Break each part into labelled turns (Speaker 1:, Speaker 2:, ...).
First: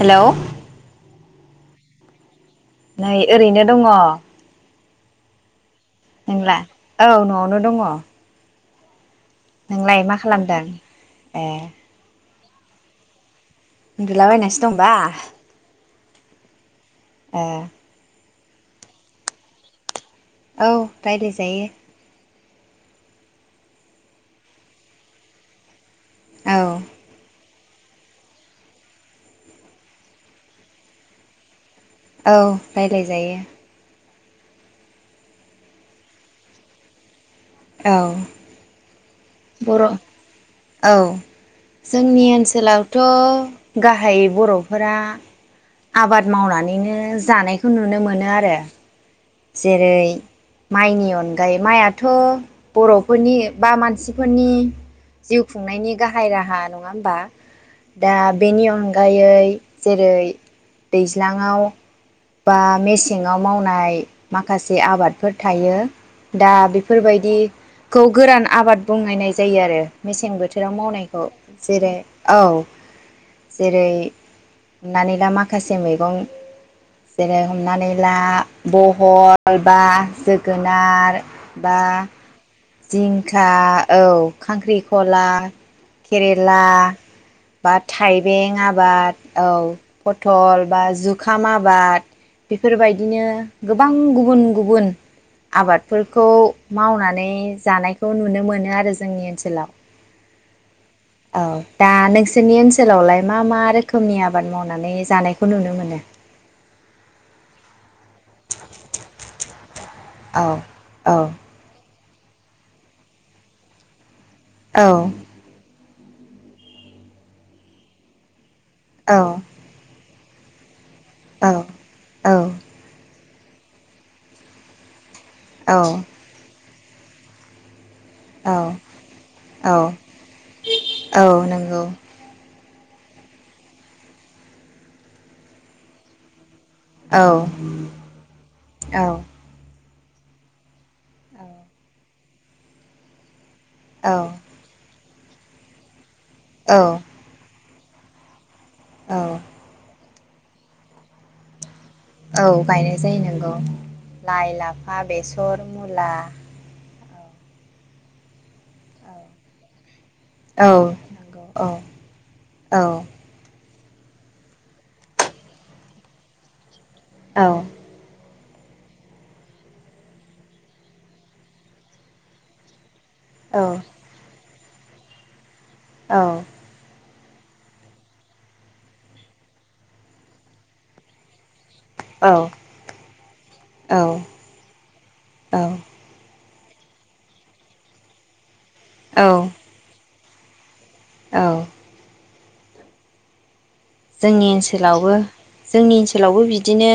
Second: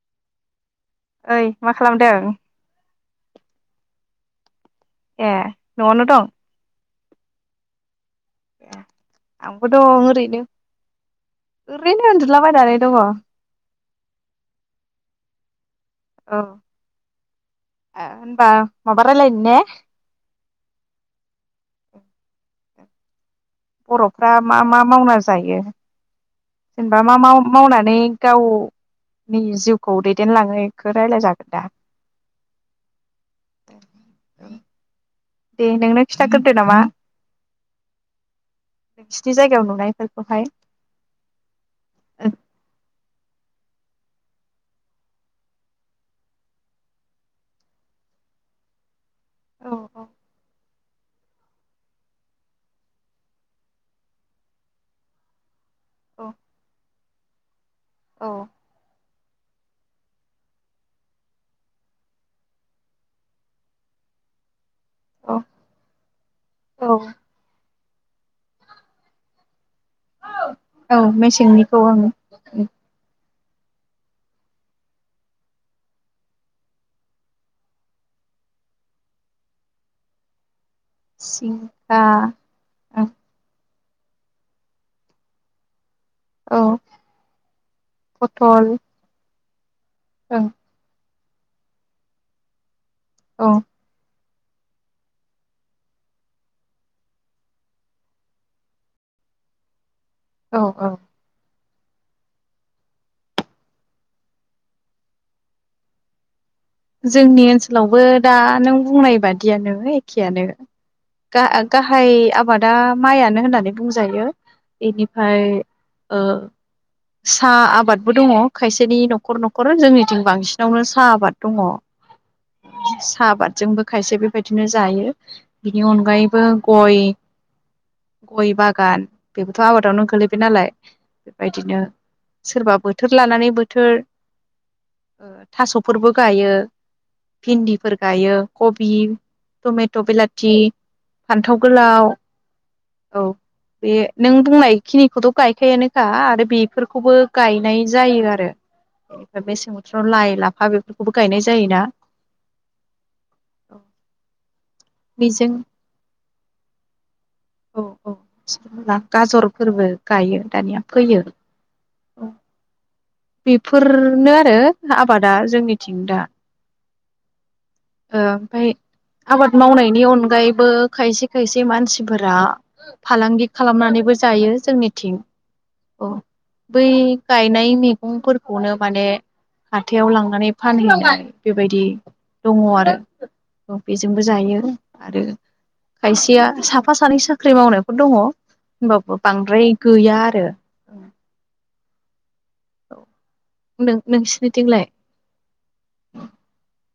Speaker 1: हेल'
Speaker 2: ओइ मा खालामदों?
Speaker 1: नै ओरैनो दङ।
Speaker 2: ए। न'आवनो दं
Speaker 1: नोंलाय औ न'आवनो दङ।
Speaker 2: ए आंबो दं
Speaker 1: नोंलाय मा
Speaker 2: ओरैनो
Speaker 1: खालामदों ए
Speaker 2: ओरैनो उन्दु ला बायनानै दङ।
Speaker 1: उन्दुला बायनासो दंबा?
Speaker 2: औ।
Speaker 1: ए।
Speaker 2: बा माबा रायलायनो ने?
Speaker 1: औ रायलाय जायो।
Speaker 2: बर'फ्रा मा मा मावना जायो?
Speaker 1: औ
Speaker 2: जेनेबा मा माव मावनानै गावनि जिउखौ दैदेनलाङो बेखौ रायलाय जागोन दा?
Speaker 1: औ रायलाय जायो।
Speaker 2: दे नोंनो खिन्थाग्रोदो नामा।
Speaker 1: औ।
Speaker 2: नोंसिनि जायगायाव
Speaker 1: बर
Speaker 2: नुनायफोरखौहाय
Speaker 1: औ जोंनि ओनसोलावथ। गाहायै बरफोरा आबाद मावनानैनो जानायखौ नुनो मोनो आरो।
Speaker 2: औ
Speaker 1: जेरै माइनि अनगायै माइथ बरफोरनि बा मानसिफोरनि जिउ खुंनायनि
Speaker 2: औ
Speaker 1: गाहाय राहा न [unintelligible] दा
Speaker 2: औ
Speaker 1: बेनि अ [unintelligible] जेरै दैज्लाङाव बा मेसेंआव मावनाय। माखासे से आबादफोर
Speaker 2: औ
Speaker 1: थायो दा
Speaker 2: औ
Speaker 1: बेफोर बायदि। खौ गोरान आबाद बुंनायनाय जायो आरो। मेसें बोथोराव
Speaker 2: औ
Speaker 1: मावनायखौ
Speaker 2: मेसेंनिखौ
Speaker 1: जेरै
Speaker 2: ओं
Speaker 1: औ। जेरै हमनानै ला माखासे मैगं जेरै हमनानै ला ब हल बा जोगो नार बा।
Speaker 2: जिंखा ओं
Speaker 1: जिंखा औ खांख्रिखला।
Speaker 2: औ
Speaker 1: केरेला बा थाइबें
Speaker 2: पथल
Speaker 1: आबाद। औ।
Speaker 2: ओं
Speaker 1: पथल बा जु खाम आबाद बेफोरबाय बिदिनो
Speaker 2: औ
Speaker 1: गोबां गु गुबुन गुबुन आबादफोरखौ मावनानै जानायखौ नुनो मोनो आरो जोंनि ओनसोलाव।
Speaker 2: औ औ।
Speaker 1: अ दा नोंसोरनि ओनसोलावलाय मा मा रोखोमनि आबाद मावनानै जानायखौ नुनो मोनो?
Speaker 2: जोंनि ओनसोलावबो दा नों बुंनाय बादि गियान नोयै खियानो
Speaker 1: औ औ
Speaker 2: गा गा - हाइ आबादा माइआनो होननानै बुंजायो।
Speaker 1: औ
Speaker 2: एनिफाय ओ सा आबादबो दङ। खायसेनि
Speaker 1: औ
Speaker 2: नखर नखर जोंनि जों बांसिनावनो सा
Speaker 1: औ
Speaker 2: दङ'
Speaker 1: औ
Speaker 2: [unintelligible] साहा आबादजोंबो खायसे बेबायदिनो जायो। बिनि
Speaker 1: औ
Speaker 2: अनगायैबो गय गय
Speaker 1: औ
Speaker 2: बागान बेबोथ'
Speaker 1: औ
Speaker 2: आबादावनो गोलैबाय नालाय
Speaker 1: औ
Speaker 2: बेबायदिनो
Speaker 1: नंगौ
Speaker 2: सोरबा बो थोर लानानै बोथोर ओ थास'फोरबो गायो।
Speaker 1: औ
Speaker 2: भिन्दिफोर गायो कबि, थमे थ बिलाथि, फान्थाव गोलाव औ। बे
Speaker 1: औ
Speaker 2: नों बुंनायखिनि खौथ' गायखायानो खा आरो बेफोरखौबो
Speaker 1: औ
Speaker 2: गाय नाय जायो आरो।
Speaker 1: औ
Speaker 2: [unintelligible] लाइ लाफा बो बेखौबो गायनाय जायोना
Speaker 1: औ गायनाय जायो नोंगौ लाइ, लाफा,
Speaker 2: बेजों
Speaker 1: बेसर, मुला
Speaker 2: औ औ। मुला गाजरफोरबो गायो
Speaker 1: औ
Speaker 2: दानिया फैयो
Speaker 1: औ
Speaker 2: अ
Speaker 1: औ
Speaker 2: बे फोरनो आरो आबादा जोंनिथिं दा।
Speaker 1: औ।
Speaker 2: ओ ओमफाय आबाद मावनायनि अनगायैबो खायसे खायसे मानसि फोरा फालांगि खालामनानैबो जायो। जों निथिं। अ बै गायनाय मैगंफोरखौनो माने हाथाइयाव लांनानै फानहैयो जायो बे बेबायदि दङ' आरो बेजोंबो जायो आरो खायसेया स [unintelligible] साफा सानै साख्रि मावनायफोर दङ'।
Speaker 1: औ
Speaker 2: होनबाबो
Speaker 1: औ
Speaker 2: बांद्राय गैया आरो। रो।
Speaker 1: औ।
Speaker 2: औ। नों
Speaker 1: जोंनि
Speaker 2: नोंसिनिथिंलाय
Speaker 1: ओनसोलावबो जोंनि ओनसोलावबो बिदिनो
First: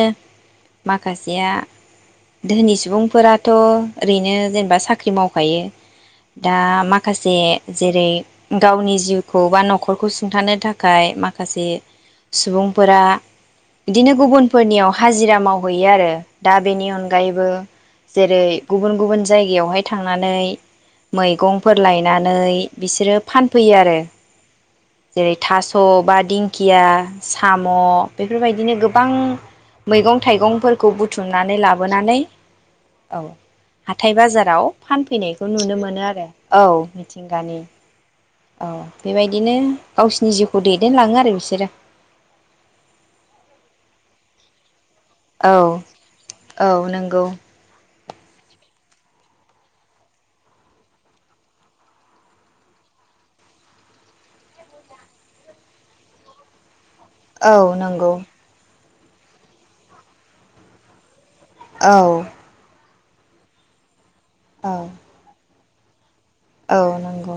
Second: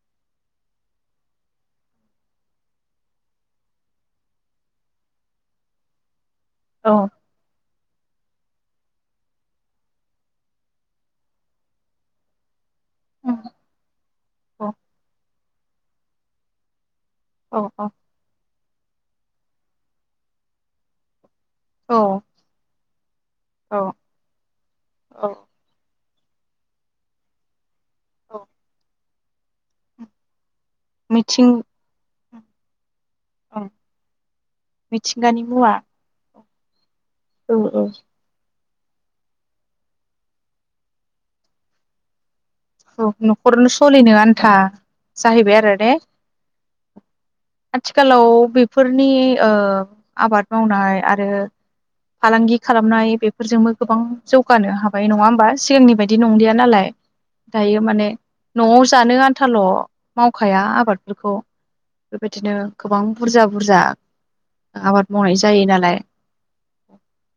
Speaker 1: माखासेया धोनि सुबुंफोराथ' ओरैनो जेनेबा साख्रि मावखायो दा
Speaker 2: औ
Speaker 1: माखासे जेरै गावनि जिउखौ बा नखरखौ सुंथानो थाखाय माखासे सुबुं फोरा
Speaker 2: औ
Speaker 1: बिदिनो
Speaker 2: औ
Speaker 1: गुबुनफोरनियाव हाजिरा माव हैयो आरो दा बेनि अन गायैबो
Speaker 2: औ
Speaker 1: जेरै गुबुन गुबुन जायगायावहाय थांनानै मै गंफोर लायनानै बिसोरो फानफैयो
Speaker 2: औ
Speaker 1: आरो
Speaker 2: औ
Speaker 1: जेरै
Speaker 2: औ
Speaker 1: थास बा खिया साम म' बेफोरबायदिनो गोब बां मैगं थाइगंफोर खौ
Speaker 2: मिथिं
Speaker 1: बुथुमनानै लाबोनानै औ
Speaker 2: ओं
Speaker 1: हाथाय बाजाराव
Speaker 2: मिथिंगानि
Speaker 1: फानफैनायखौ
Speaker 2: मुवा
Speaker 1: नुनो मोनो आरो औ
Speaker 2: औ
Speaker 1: मिथिंगानि
Speaker 2: औ
Speaker 1: औ बेबायदिनो गावसिनि जिउखौ दैदेनलाङो आरो बिसोरो।
Speaker 2: औ न'खरावनो सोलिनो आन्था जाहैबाय
Speaker 1: औ
Speaker 2: आरो ने
Speaker 1: औ नोंगौ।
Speaker 2: थिखालाव बेफोरनि आबाद मावनाय आरो फालांगि खालामनाय बेफोरजोंबो गोबां जौगानो हाबाय नङा होमबा सिगांनि बायदि नंलिया नालाय।
Speaker 1: औ
Speaker 2: दायो माने
Speaker 1: नंगौ
Speaker 2: न'आव जानो आन्थाल' मावखाया आबादफोरखौ।
Speaker 1: औ
Speaker 2: बेबायदिनो गोबां बुरजा बुरजा
Speaker 1: औ
Speaker 2: आबाद मावनाय जा जायो नालाय।
Speaker 1: औ नंगौ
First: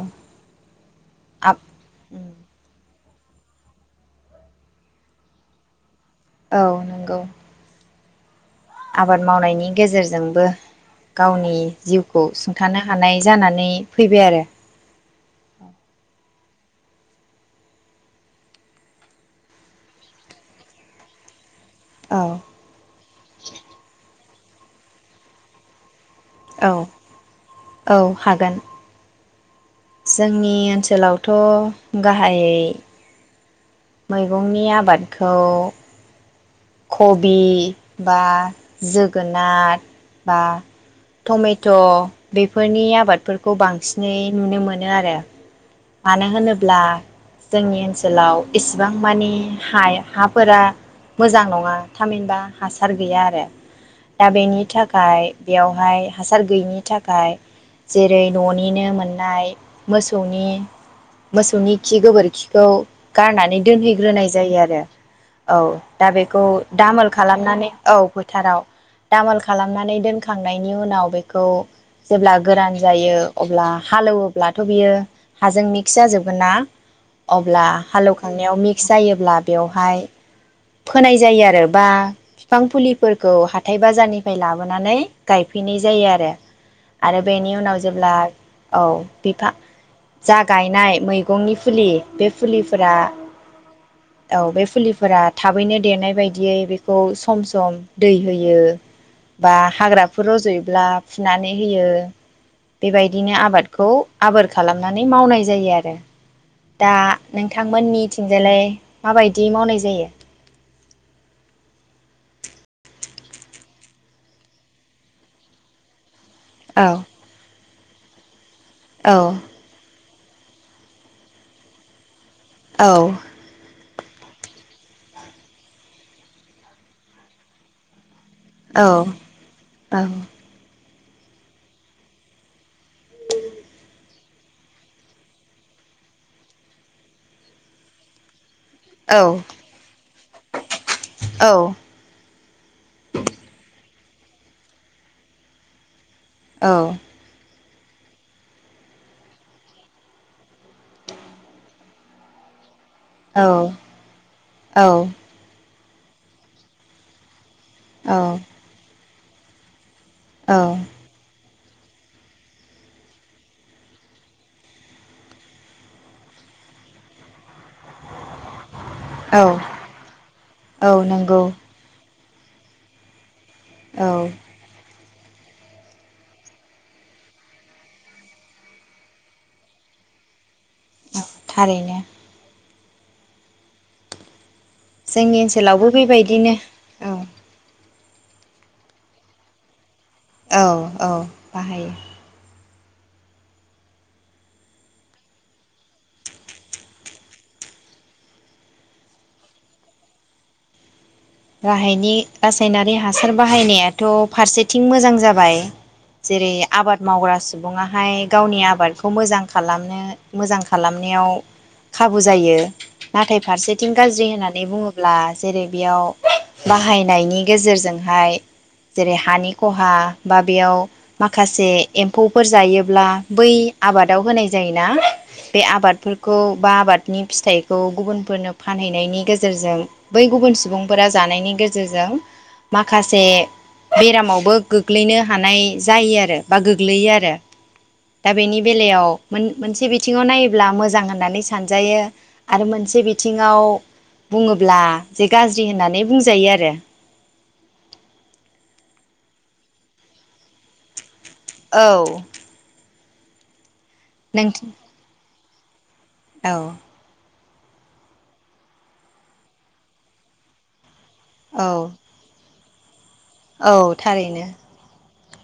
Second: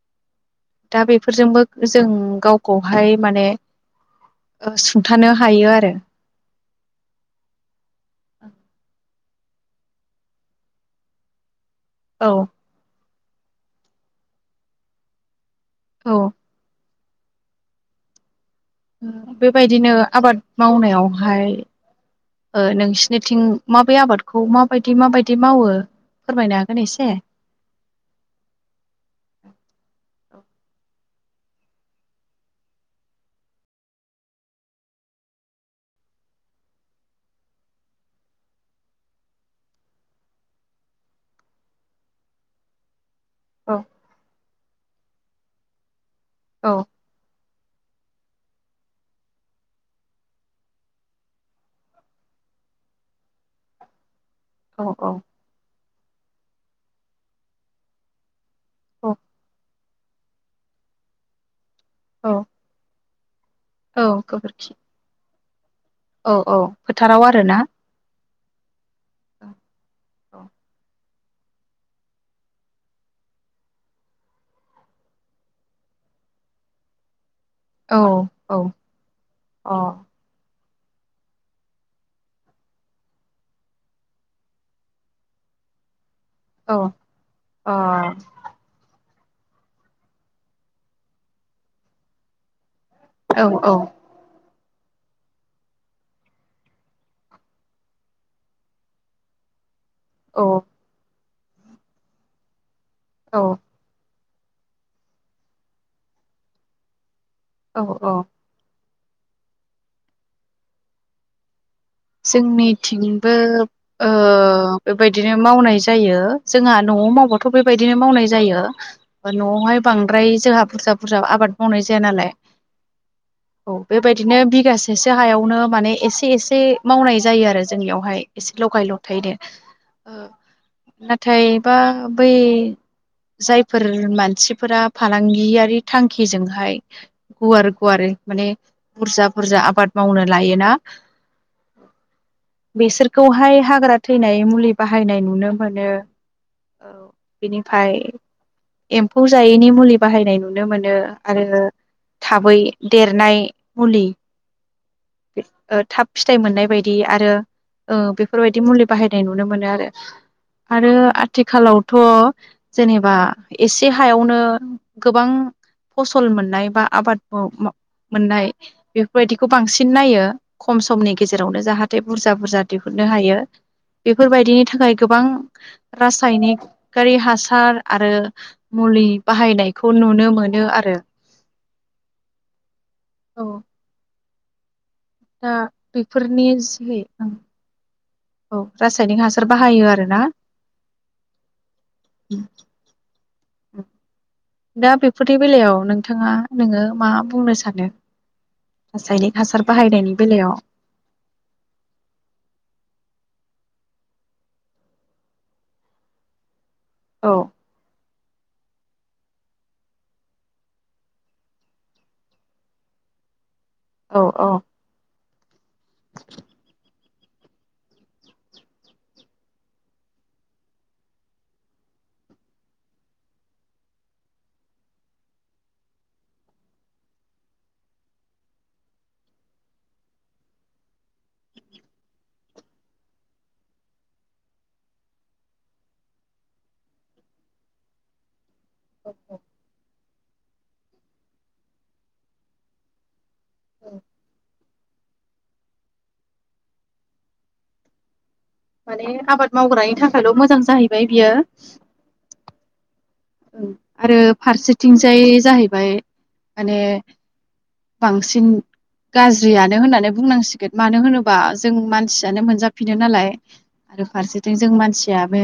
Speaker 2: दा
Speaker 1: आब
Speaker 2: बेफोरजोंबो जों गावखौ बाहाय माने ओ सुंथानो हायो आरो
Speaker 1: औ नंगौ।
Speaker 2: [inaudible]
Speaker 1: आबाद मावनायनि गेजेरजोंबो गावनि जिउखौ
Speaker 2: औ
Speaker 1: सुंथानो हानाय जानानै फैबाय आरो
Speaker 2: औ। बेबायदिनो आबाद मावनायाव हाय
Speaker 1: औ
Speaker 2: नोंसिनिथिं माबे आबाद खौ माबायदि माबायदि मावो? फोरमायनो
Speaker 1: औ
Speaker 2: हागोन एसे?
Speaker 1: औ हागोन। जोंनि ओनसोलाव। थ गाहायै। मैगंनि आबादखौ। कबि बा जोगोनार बा टमेट बेफोरनि आबाद। बेफोरखौ
Speaker 2: औ
Speaker 1: बांसिनै नुनो मोनो। बिनो आरो। मानो
Speaker 2: औ
Speaker 1: होनोब्ला। जोंनि ओनसोलाव इसिबां मानि हा-हाफोरा। मोजां नङा थामहिनबा हासार गैया आरो। दा बेनि
Speaker 2: औ औ
Speaker 1: थाखाय बेयाव हाय। हासार गैयिनि थाखाय जेरै ननिनो
Speaker 2: औ
Speaker 1: मोननाय मोसौनि मोसौनि। खि
Speaker 2: औ
Speaker 1: गोबोरखिखौ। गारनानै।
Speaker 2: औ
Speaker 1: दोनहैग्रोनाय जायो
Speaker 2: गोबोरखि
Speaker 1: आरो औ। दा
Speaker 2: औ
Speaker 1: बेखौ
Speaker 2: औ
Speaker 1: दामोल
Speaker 2: फोथाराव आरोना
Speaker 1: खालामनानै औ फोथाराव दामोल
Speaker 2: औ
Speaker 1: खालामनानै दोनखांनायनि उनाव। उ बेखौ जेब्ला गोरान जायो अब्ला हालेवोब्लाथ बियो हाजों मिक्स जाजोबगोन ना अब्ला
Speaker 2: औ औ
Speaker 1: हालेवखांनायाव मिक्स जायोब्ला
Speaker 2: औ
Speaker 1: बेवहाय फोनाय जायो आरो बा बिफां फुलिफोरखौ हाथाय बाजारनिफ्राय लाबोनानै गायफैनाय जायो आरो
Speaker 2: औ
Speaker 1: आरो बेनि उनाव जेब्ला औ बिफा जा गायनाय मैगंनि फुलि बे फुलि फोर
Speaker 2: औ
Speaker 1: औ बे फुलिफोरा थाबैनो देरनाय बायदियै बेखौ सम सम दै होयो बा हाग्राफोर रजयोब्ला फिनानै होयो। बेबायदिनो आबादखौ आबोर खालामनानै मावनाय जायो आरो। दा
Speaker 2: औ
Speaker 1: नोंथांमोननि
Speaker 2: औ
Speaker 1: थिंजायालाय? माबायदि मावनाय जायो?
Speaker 2: जोंनिथिंबो ओ बेबायदिनो मावनाय जायो।
Speaker 1: औ
Speaker 2: जोंहा नआव मावबथ बे बेबायदिनो मावनाय जायो। अ न आवहाय बांद ओम्रफ्राय जोंहा बुरजा बुरजा आबाद मावनाय जाया नालाय ।
Speaker 1: औ ‌।
Speaker 2: औ बेबायदिनो बिगासेसो हायावनो माने एसे एसे मावनाय जायो आरो जोंनियावहाय । एसे लगाय ल थायो दे ओ नाथायबा बा बै जायफोर मानसिफोरा फालांगियारि थांखिजोंहाय गुवार गुवार माने बुरजा बुरजा आबाद मावनो लायोना बेसोरखौहाय हाग्रा थैनाय मुलि बाहायनाय नुनो मोनो । औ बिनि । ओमफाय एम्फौ जायैनि मुलि बाहायनाय नुनो मोनो आरो थाबै देरनाय
Speaker 1: औ
Speaker 2: मुलि ओ थाब फिथाइ मोननाय बायदि आरो ओ
Speaker 1: औ
Speaker 2: बेफोरबायदि मुलि बाहाय । होननाय नुनो मोनो आरो आरो आ आथिखालावथ जेनेबा एसे हायावनो गोबां फसल मोननाय बा आबाद [unintelligible] मोननाय
Speaker 1: औ
Speaker 2: बेफोरबायदिखौ बांसिन नायो । खम
Speaker 1: औ
Speaker 2: समनि
Speaker 1: नंगौ
Speaker 2: गेजेरावनो जाहाथे बुरजा बुरजा दिहुननो हायो ।
Speaker 1: औ
Speaker 2: बेफोरबायदिनि थाखाय गोबां रासायनिकारि हासार आरो मुलि बाहायनायखौ नुनो मोन
Speaker 1: औ थारैनो ।
Speaker 2: औ ।
Speaker 1: जोंनि ओनसोलावबो
Speaker 2: बेफोरनि
Speaker 1: बेबायदिनो
Speaker 2: जोहै
Speaker 1: औ ।
Speaker 2: औ रासायनिक हासार बाहायो आरो
Speaker 1: औ औ बाहायो ।
Speaker 2: दा बेफोरनि बेलायाव नोंथाङा नोङो मा बुंनो सानो रासायनिक हासार बाहायनायनि बेलायाव?
Speaker 1: गाहायनि रासायनारि हासार बाहायनायाथ फारसेथिं मोजां जाबाय जेरै आबाद
Speaker 2: औ
Speaker 1: मावग्रा सुबुङाहाय गावनि आबादखौ मोजां खालामनो मोजां खालामनायाव खाबु जायो नाथाय फारसे थिं
Speaker 2: औ
Speaker 1: गाज्रि
Speaker 2: औ
Speaker 1: होननानै बुङोब्ला जेरै बेयाव बाहायनायनि गेजेरजोंहाय जेरै हानि खहा बा बेयाव माखासे एम्फौफोर जायोब्ला बै आबादाव होनाय जायोना बे आबादफोरखौ बा आबादनि फिथाइखौ गुबुनफोरनो फानहैनायनि गेजेरजों बै गुबुन सुबुं फोरा जानायनि गेजेरजों माखासे बेरामावबो गोग्लैनो हानाय जायो आरो बा गोग्लैयो आरो। दा बेनि बेलायाव मोन-मोनसे बिथिङाव नायोब्ला मोजां होननानै सानजायो आरो मोनसे बि बिथिङाव बुङो ब्ला जे गाज्रि होननानै बुंजायो आरो।
Speaker 2: माने आबाद मावग्रानि थाखायल मोजां जाहैबाय बियो
Speaker 1: औ
Speaker 2: [unintelligible] ओम आरो
Speaker 1: नों
Speaker 2: फारसेथिंजाय जाहैबाय
Speaker 1: औ
Speaker 2: माने बांसिन गाज्रियानो होननानै बुंनांसिगोन मानो होनो बा
Speaker 1: औ
Speaker 2: जों मानसियानो मोनजा फिनो नालाय
Speaker 1: औ थारैनो।
Speaker 2: फाबो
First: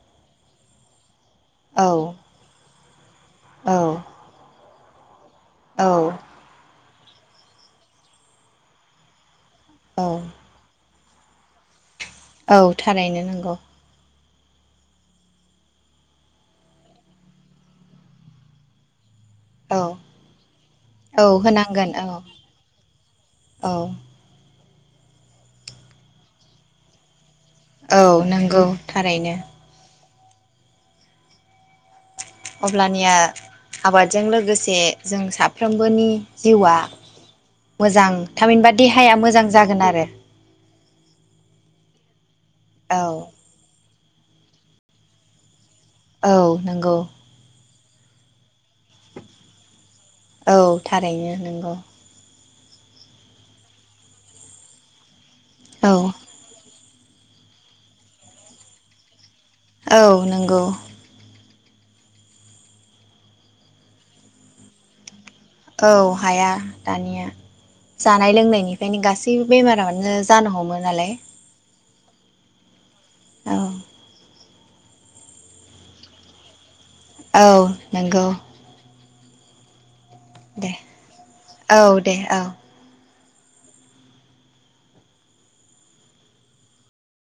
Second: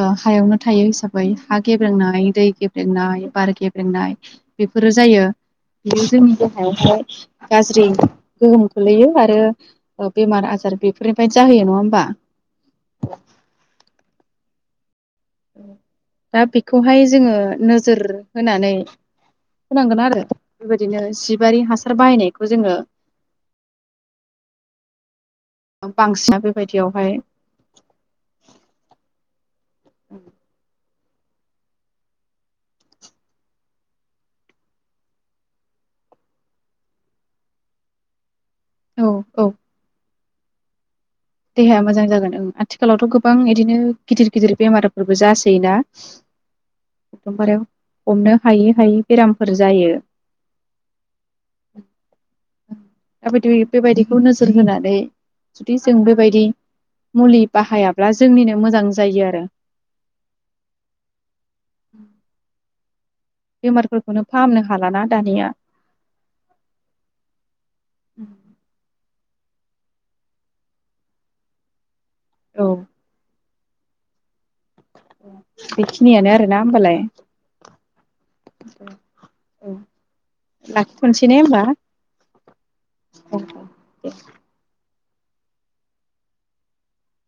Speaker 2: ओ हायावनो थायो हिसाब हा
Speaker 1: औ
Speaker 2: गेब्रेंनानै दैे गेब्रें दोननाय बार
Speaker 1: औ
Speaker 2: गेब्रेंनाय बेफोरो जायो।
Speaker 1: औ
Speaker 2: बेयो जोंनि बेवहाय गाज्रि गोहोम खोलैयो आरो
Speaker 1: औ
Speaker 2: ओ बेमार आजार बे बेफोरनिफ्रायनो जोहैयो नङा होमबा?
Speaker 1: औ थारैनो नंगौ।
Speaker 2: दा बेखौहाय जोङो नोजोर होनानै
Speaker 1: औ
Speaker 2: होनांगोन आरो बेबादिनो
Speaker 1: औ
Speaker 2: जिबारि
Speaker 1: होनांगोन
Speaker 2: हासार
Speaker 1: औ
Speaker 2: बाहायनायखौ जोङो
Speaker 1: औ
Speaker 2: बांसिना बेबायदियावहाय
Speaker 1: औ नोंगौ थारैनो।
Speaker 2: औ
Speaker 1: अब्लानिया आबादजों लोगोसे जों साफ्रोमबोनि जिउआ मोजां थामहिनबा
Speaker 2: औ
Speaker 1: देहाया मोजां
Speaker 2: औ
Speaker 1: जागोन आरो।
Speaker 2: देहाया मोजां जागोन ओं
Speaker 1: औ
Speaker 2: आथिखालावथ' गोबां इदिनो गिदिर गिदिर बेमारफोरबो जासोयोना
Speaker 1: औ नंगौ।
Speaker 2: एकदमबारे हमनो हायै हायै बेरामफोर जायो।
Speaker 1: औ थारैनो नोंगौ।
Speaker 2: [unintelligible] बेबायदिखौ नोजोर होनानै
Speaker 1: औ
Speaker 2: जों बेबायदि मुलि बाहायाब्ला जोंनिनो मोजां जायो आरो।
Speaker 1: औ नोंगौ।
Speaker 2: उम बेमारफोरखौनो फाहामनो हालाना दानिया
Speaker 1: औ हाया दानिया जानाय लोंनायनिफ्रायनो गासै बो बेमारानो जानो हमो नालाय
Speaker 2: औ
Speaker 1: औ
Speaker 2: बेखिनियानो आरोना होमबालाय?
Speaker 1: औ नोंगौ।
Speaker 2: औ लाखिथ'नसै ने होमबा?
Speaker 1: औ दे औ
Speaker 2: [unintelligible]